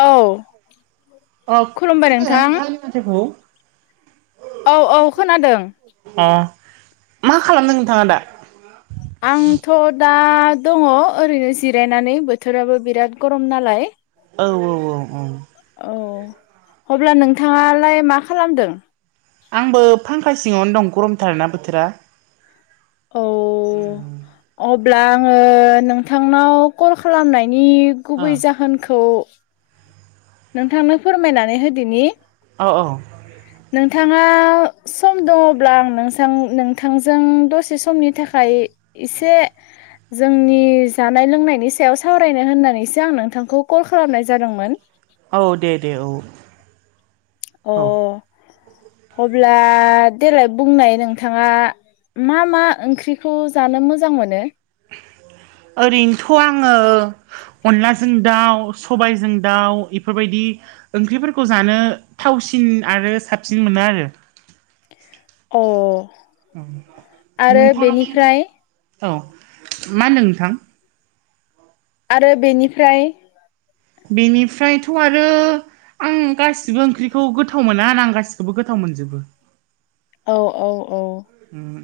औ खुलुमबाय नोंथां [unintelligible] औ औ खोनादों अ मा खालामदों नोंथाङा दा [unintelligible] आंथ' दा दङ ओरैनो जिरायनानै बोथोराबो बिराद गरम नालाय। औ औ औ औ उम। औ अब्ला नोंथाङालाय मा खालामदों? आंबो फांखा सिङावनो दं गरमथार ना बोथोरा। औ अब्ला आङो नोंथांनाव कल खालामनायनि। ओ गुबै जाहोनखौ नोंथांनो फोरमायनानै होदोनि। औ औ। नोंथाङा सम दङब्ला आं नों नोंथांजों दसे समनि थाखाय एसे जोंनि जानाय लोंनायनि सायाव सावरायनो होननानैसो आं नोंथांखौ कल खालामनाय जादोंमोन। औ दे दे औ। अ औ अब्ला देलाय बुंनाय नोंथाङा मा मा ओंख्रिखौ जानो मोजां मोनो? ओरैनोथ' आंङो अनलाजों दाउ सबायजों दाउ इफोरबायदि ओंख्रिफोरखौ जानो थावसिन आरो साबसिन मोनो आरो। अ। औ आरो नोंथांङालाय बेनिफ्राय औ मा होनदों नोंथां? आरो बेनिफ्राय बेनिफ्रायथ' आरो आं गासिबो ओंख्रिखौ गोथाव मोना होना आं गासिखौबो गोथाव मोनजोबो। औ औ औ। ओम।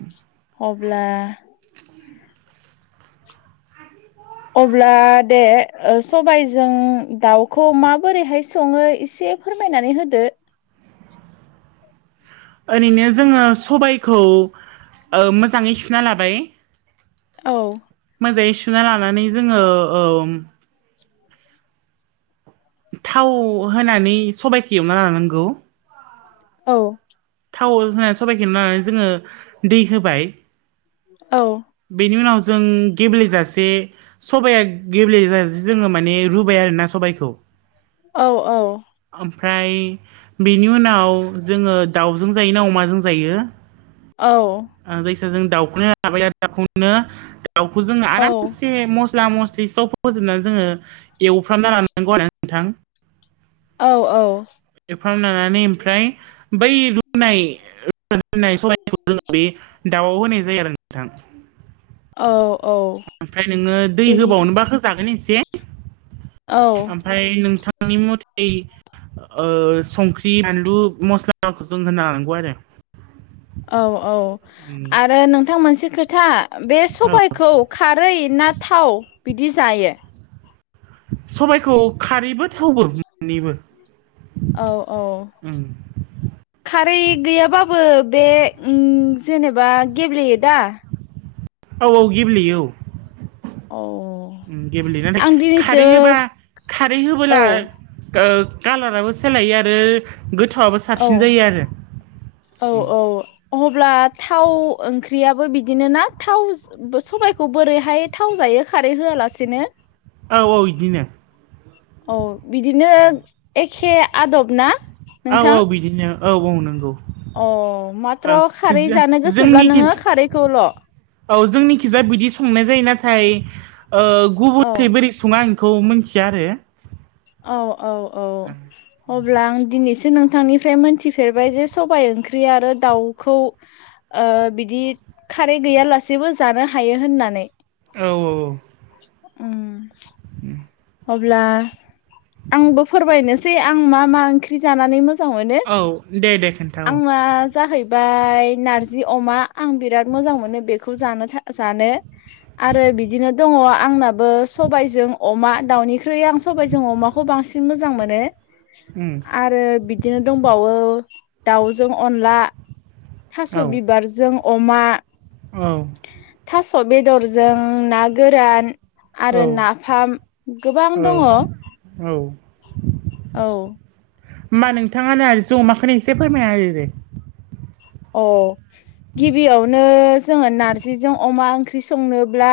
अब्ला। अब्ला दे ओ सबायजों दाउखौ माबोरैहाय संङो एसे फोरमायनानै होदो। ओरैनो जोंङो सबायखौ ओ मोजांङै सुना लाबाय। औ। मोजांङै सुना लानानै जोंङो ओ ओम। थाव होनानै सबाइखो एवना लानांगौ। औ। थाव होननानै सबाइखौे लनानै जोंङो दै होबाय। औ। बेनि उनाव जों गेब्लेजासे सबाया गेब्लेेजासै जोंङो माने रुबाय आरोना सबाइखौ। औ औ। ओमफ्राय बेनि उनाव जोंङो दाउजों जायो ना अमाजों जायो औ। ओ जायखिजाया जों दाउखौनो [unintelligible] दाखौनो। दाउखौ जोंङो औ आरामसे मस्ला मस्लि स फोजोबनानै जोंङो एवफ्रामना लानांगौ आरो नोंथां। औ औ। एफां लानानै ओमफ्राय। बै रुनायनाय रूनादोननाय सायनायखौ जोंङो बे दाउआव होनाय जायो आरो नोंथां। औ औ। ओमफ्राय नोंङो दै बेनिफ्राय होबावनोबा होजागोन एसे। औ। ओमफ्राय नोंथांनि मथे ओ संख्रि बानलु मस्लाखौ जों होना लानांगौ हांगौ आरो। औ औ आरो नोंथां मोनसे खोथा। बे औ सबायखौ खारै ना थाव बिदि जायो? सबायखौ खारैबो थवबो मोननिबो औ औ खारै गैयाबाबो बे जेनेबा गेब्लेयो दा। औ औ गिब्लेयो औ। औ ओम गेब्लेयो नाथाय आं दिनैसो खारै होबा खारै औ होबोला ओ कालाराबो सोलायो आरो गोथावाबो औ साबसिन जायो आरो। औ औ अब्ला थाव ओंख्रियाबो बिदिनो ना थाव। सबबायखौ बोरैहाय थाव जायो खारै होआलासेनो औ औ बिदिनो औ बिदिनो एखे आदब ना औ औ नोंथां बिदिनो औ बुं नंगौ अ माथ्र' ओं खारै जानो गोसोब्ला जोंनिखि नोङो खारैखौल' औ जोंनिखिजा बिदि संनाय जायो नाथाय औ गुबुनखै बोरै। सुुङा आंखौ मिथिया आरो औ औ औ अब्ला आं दिनैसो नोंथांनिफ्राय मोनथिफेरबाय जे सबाइ ओंख्रि आरो दाउखौ बिदि खारै गैयालासेबो जानो हायो होननानै। औ औ औ उ उ अब्ला आंबो फोरमायनोसै आं मा मा ओंख्रि जानानै मोजां मोजां मोनो औ दे दे खोन्था औ आंना जाहैबाय नारजि अमा आं बिराद मोजां मोनो बेखौ खौ ज जानो आरो बिदिनो दङ आंनाबो सबायजों अमा दाउनिख्रुइ आं सबबायजों अमाखौ बांसिन मोजां मोनो उम आरो बिदि बिदिनो दंबावो दाउजों अनला थास' औ बिबारजों अमा औ थास' बेदरजों ना गोरान औ आरो नाफाम गोबां औ दङ औ औ होमबा नोंथाङानो आरो जमाखौनो एसे फोरमाया आरोे अ गिबियावनो जोङो नारजिजों अमा ओंख्रि ्रि संनोब्ला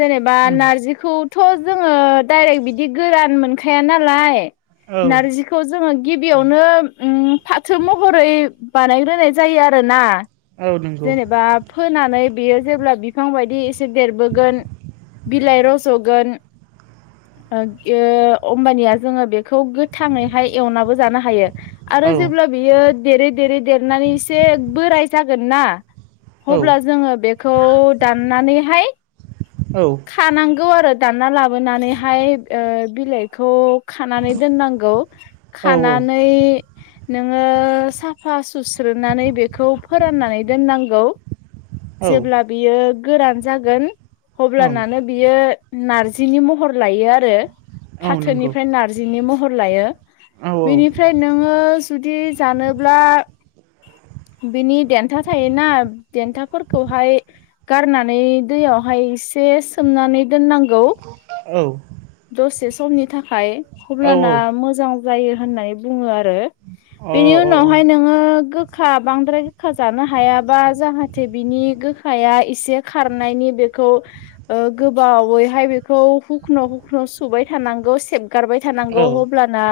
जेनेबा उम नारजि। खौथ' जोङो डाइरेक्ट बिदि गोरान मोनखाया नालाय औ नारजि खौ जोङो गिबियावनो फाथो महरै बानायग्रोनाय जायो आरोोना औ नंगौ जेनेबा फोनानै बियो जेब्ला बिफां बायदि एसे देरबोगोन बिलाइ रज'गोन होमबानिया जोङो बेखौ गोथाङैहाय एवनाबो जानो हायो औ आरो जेब्ला बियो देरै देरै देरनानै एसे बोराय जागोन ना औ अब्ला जोङो बेखौ दाननानैहाय औ खानांगौ आरो दानना लाबोनानैहाय बिलाइखौ खानानै दोननांगौ औ खानानै नोङो साफा सुस्रोनानै बेखौ फोराननानै दोननांगौ औ जेब्ला बियो गोरान जागोन ओं अब्लानानो बियो नारजिनि महर लायो आरो औ नंगौ फाथोनिफ्राय नारजि नि महर लायो औ बिनिफ्राय नोङो जुदि जानोब्ला बिनि देन्था थायोना देन्थाफोरखौहाय गारनानै दैयावहाय से सोमनानै दोननांगौ औ दसे समनि थाखाय औ अब्लाना मोजां जायो होननानै बुंङो आरो अ औ औ बेनि उनावहाय नोंङो गो- खा बांद्राय गोखा जानो हायाबा जाहाथे बिनि गोखाया एसे खारनायनि बेखौ ओ गोबावैहाय बेखौ हुखुनु हुखुनु सुबाय थानांगौ सेब गारबाय थानांगौ अब्लाना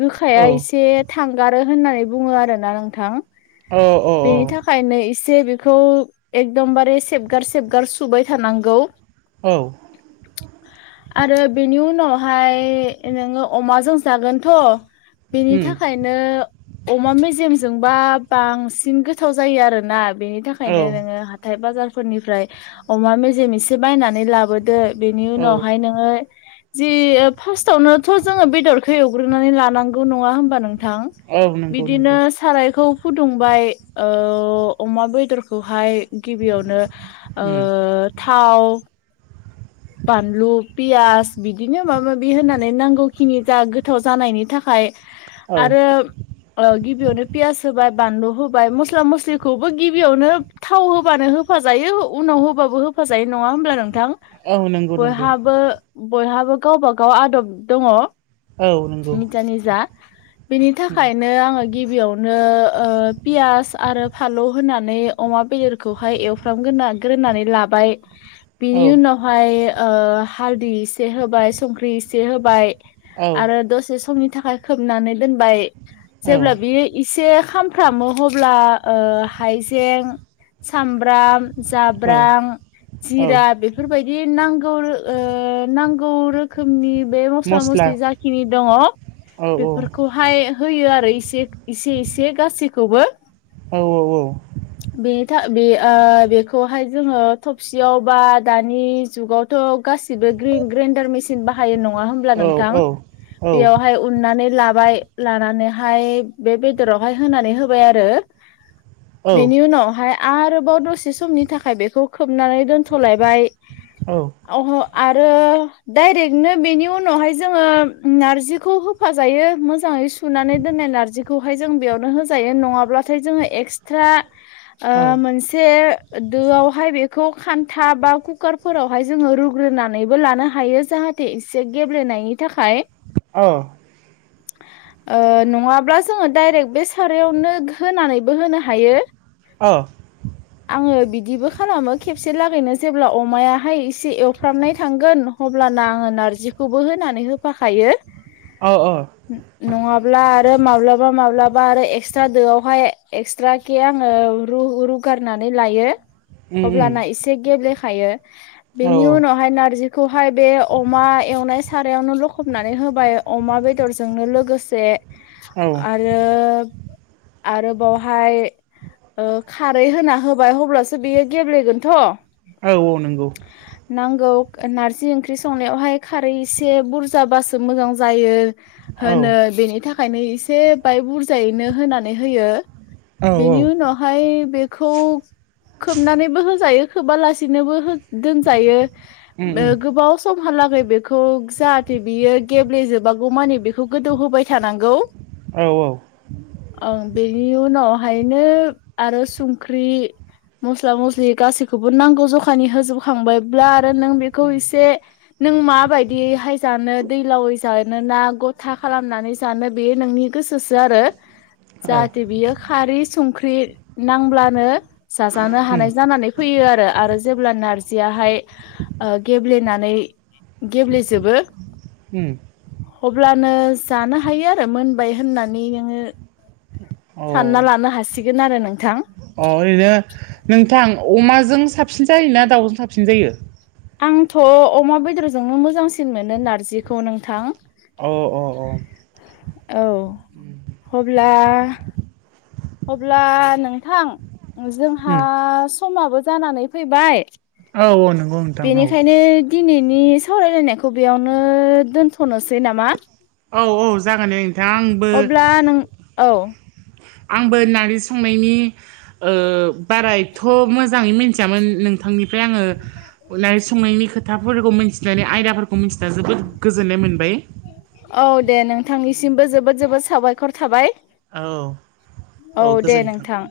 गोखाया एसे थांगारो होननानै बुंङो आरोना नोंथां अ अ बेनि थाख खायनै इसे बेखौ एकदमबारे सेबगार सेबगार सुबाय थानांगौ औ [inaudible] आरो बेनि उनावहाय नोंङो अमाजों जागोनथ' बेनि उम थाखायनो अमा मेजेमजोंबा बांसिन गोथाव जायो आरोना बेनि औ थाखायनो नोंङो हाथाय बाजारफोरनिफ्राय अमा मेजेम एसे बायनानै लाबोदो बेनि औ उनावहाय नोंङो जि फार्स्टावनोथ' जोंङो बेदरखौ एवग्रोनानै लानांगौ नंङा होमबा नोंथां औ नंगौ बिदिनो नंगौ सारायखौ फुदुंबाय ओ अमा बेदरखौहाय गिबियावनो उ ओ थाव बानलु पियास बिदिनो माबा माबि होनानै नांगौ खिनि जा गोथाव जानायनि थाखाय औ आरो गिबियावनो पियास होबाय बानलु होबाय मस्ला मस्लिखौबो गिबियावनो थाव होबानो होफाजायो उनाव होबाबो होफाजायो नंङा होमब्ला नोंथां औ नंगौ नंगौ बयहाबो बयहाबो गावबाागाव आदब दंङ औ नंगौ निट नि जा बेनि उम थाखायनो नो आंङो गिबियावनो ओ पियास आरो फानलु होनानै अमा बेदर खौ हाय एवफ्रामा गोरोननानै लाबाय बिनि औ उनावहाय ओ हालदै एसे होबाय संख्रि इसे होबाय औ आरो दसे समनि थाखाय खोबनानै दोनबाय जेब्ला बे एसे खामफ्रामो अब्ला ओ हाइजें सामब्राम औ जाब्रां औ जिरा बेफोरबायदि नांगौ ओ नांगौ रोखोमनि बे मस्ला मस्लि जाखिनि दंङ औ औ बेफोरखौ हाय होयो आरो इसे इसे एसे गासैखौबो औ औ औ बेनि था बे आ बेखौहाय जोंङो थबसियाव बा दानि जुगाव थ' गासिबो ग्रेडार मेसिन बाहायो नंङा होमब्ला औ नोंथां बेयाव हाय उननानै लाबाय लानानैहाय बे बेदरावहाय होनानै होबाय आरो औ बेनि उनावहाय आरोबाव दसे समनि थाखाय बेखौ खोबनानै दोनथ'लायबाय औ अह आरो डायरेक्टनो बेनि उनावहाय जोंङो नारजिखौ होफाजायो मोजांङै सुनानै दोननाय नारजिखौ खौहाय जों बेयावनो होजायो नंङाब्लाथाय जोंङो एक्सट्रा ओ औ अ मोनसे दोआवहाय बेखौ खान्था बा कुकारफोरावहाय जोंङो रुग्रोनानैबो लानो हायो जाहाथे इसे गेब्लेनायनि थाखाय औ ओ नंङाब्ला जोंङो डाइरेक्ट बे सारायावनो होनानैबो होनो हायो ओ आङो बिदिबो खालामो खेबसे लागैनो जेब्ला अमायाहाय एसे एवफ्रामनाय थांगोन अब्लाना आङो नारजिखौबो होनानै होफाखायो। औ औ नङाब्ला आरो माब्लाबा माब्लाबा आरो एक्सट्रा दोआवहाय एक्सट्रा खे आङो र रुगारनानै लायो उम उम अब्लाना एसे गेब्लेखायो औ बेनि उनावहाय नारजि बेखौहाय बे अमा एवनाय सारायावनो लखबनानै होबाय अमा बे बेदरजोंनो लोगोसे औ आरो आरो बावहाय ओ खारै होना होबाय अब्लासो बेयो गेब्लेगोनथ' औ औ नंगौ नांगौ नारजि ओंख्रि संनायावहाय खारै एसे बुरजाबासो मोजां जायो। औ होनो बेनि थाखायनो एसे बाय बुरजायैनो होनानै होयो औ औ बेनि उनावहाय बेखौ खोबनानैबो होजायो खोबा लासिनोबो दोनजायो उम उम गोबाव समहालागै बेखौ जाहाथे बियो गेब्लेजोबागौ मानिे बेखौ गोदौ होबाय थानांगौ औ औ ओं बेनि उनावहायनो आरो संख्रि मस्ला मस्लि गासैखौबो नांगौ जखानि होजोबो खांबाय ब्ला आरो नों बेखौ उम इसे नों माबादियैहाय जानो दैलावै जा नैना गथा खालामनानै जानो बेयो नोंनि गोसोसो आरो औ जाहाथे बियो खारै संख्रि नांब्लानो जाजानो हानाय उम जानानै फैयो आरो जेब्ला नार्स जयहाय गेब्लेनानै गेब्लेजोबो उम अब्लानो जानो हायो आरो मोनबाय होननानै नोङो अ सानना लानो हासिगोन आरो नोंथां अ ओरैनो नोंथां अमाजों साबसिन जायोना दाउजों साबसिन जायो? आंथ' अमा बेदरजोंनो मोजांसिन मोनो नारजिखौ नोंथां औ औ औ औ अब्ला अब्ला नोंथां जोंहा उम समाबो जानानै फैबाय औ औ नंगौ नोंथां औ बेनिखायनो दिनैनि सावरायलायनायखौ बेयावनो दोनथ'नोसै नामा? औ औ जागोन दे नोंथां आं अब्ला नों औ आंबो नारजि संनायनि ओ बाराएथ' मोजाङै मिथियामोन नोंथांनिफ्राय आङो संनायनि खोथाफोरखौ मिन्थिनानै आयदाफोरखौ मिन्थिनानै जोबोद गोजोननाय मोनबाय औ दे नोंथांनिसिमबो जोबोद जोबोद साबायखर थाबाय औ औ दे नोंथां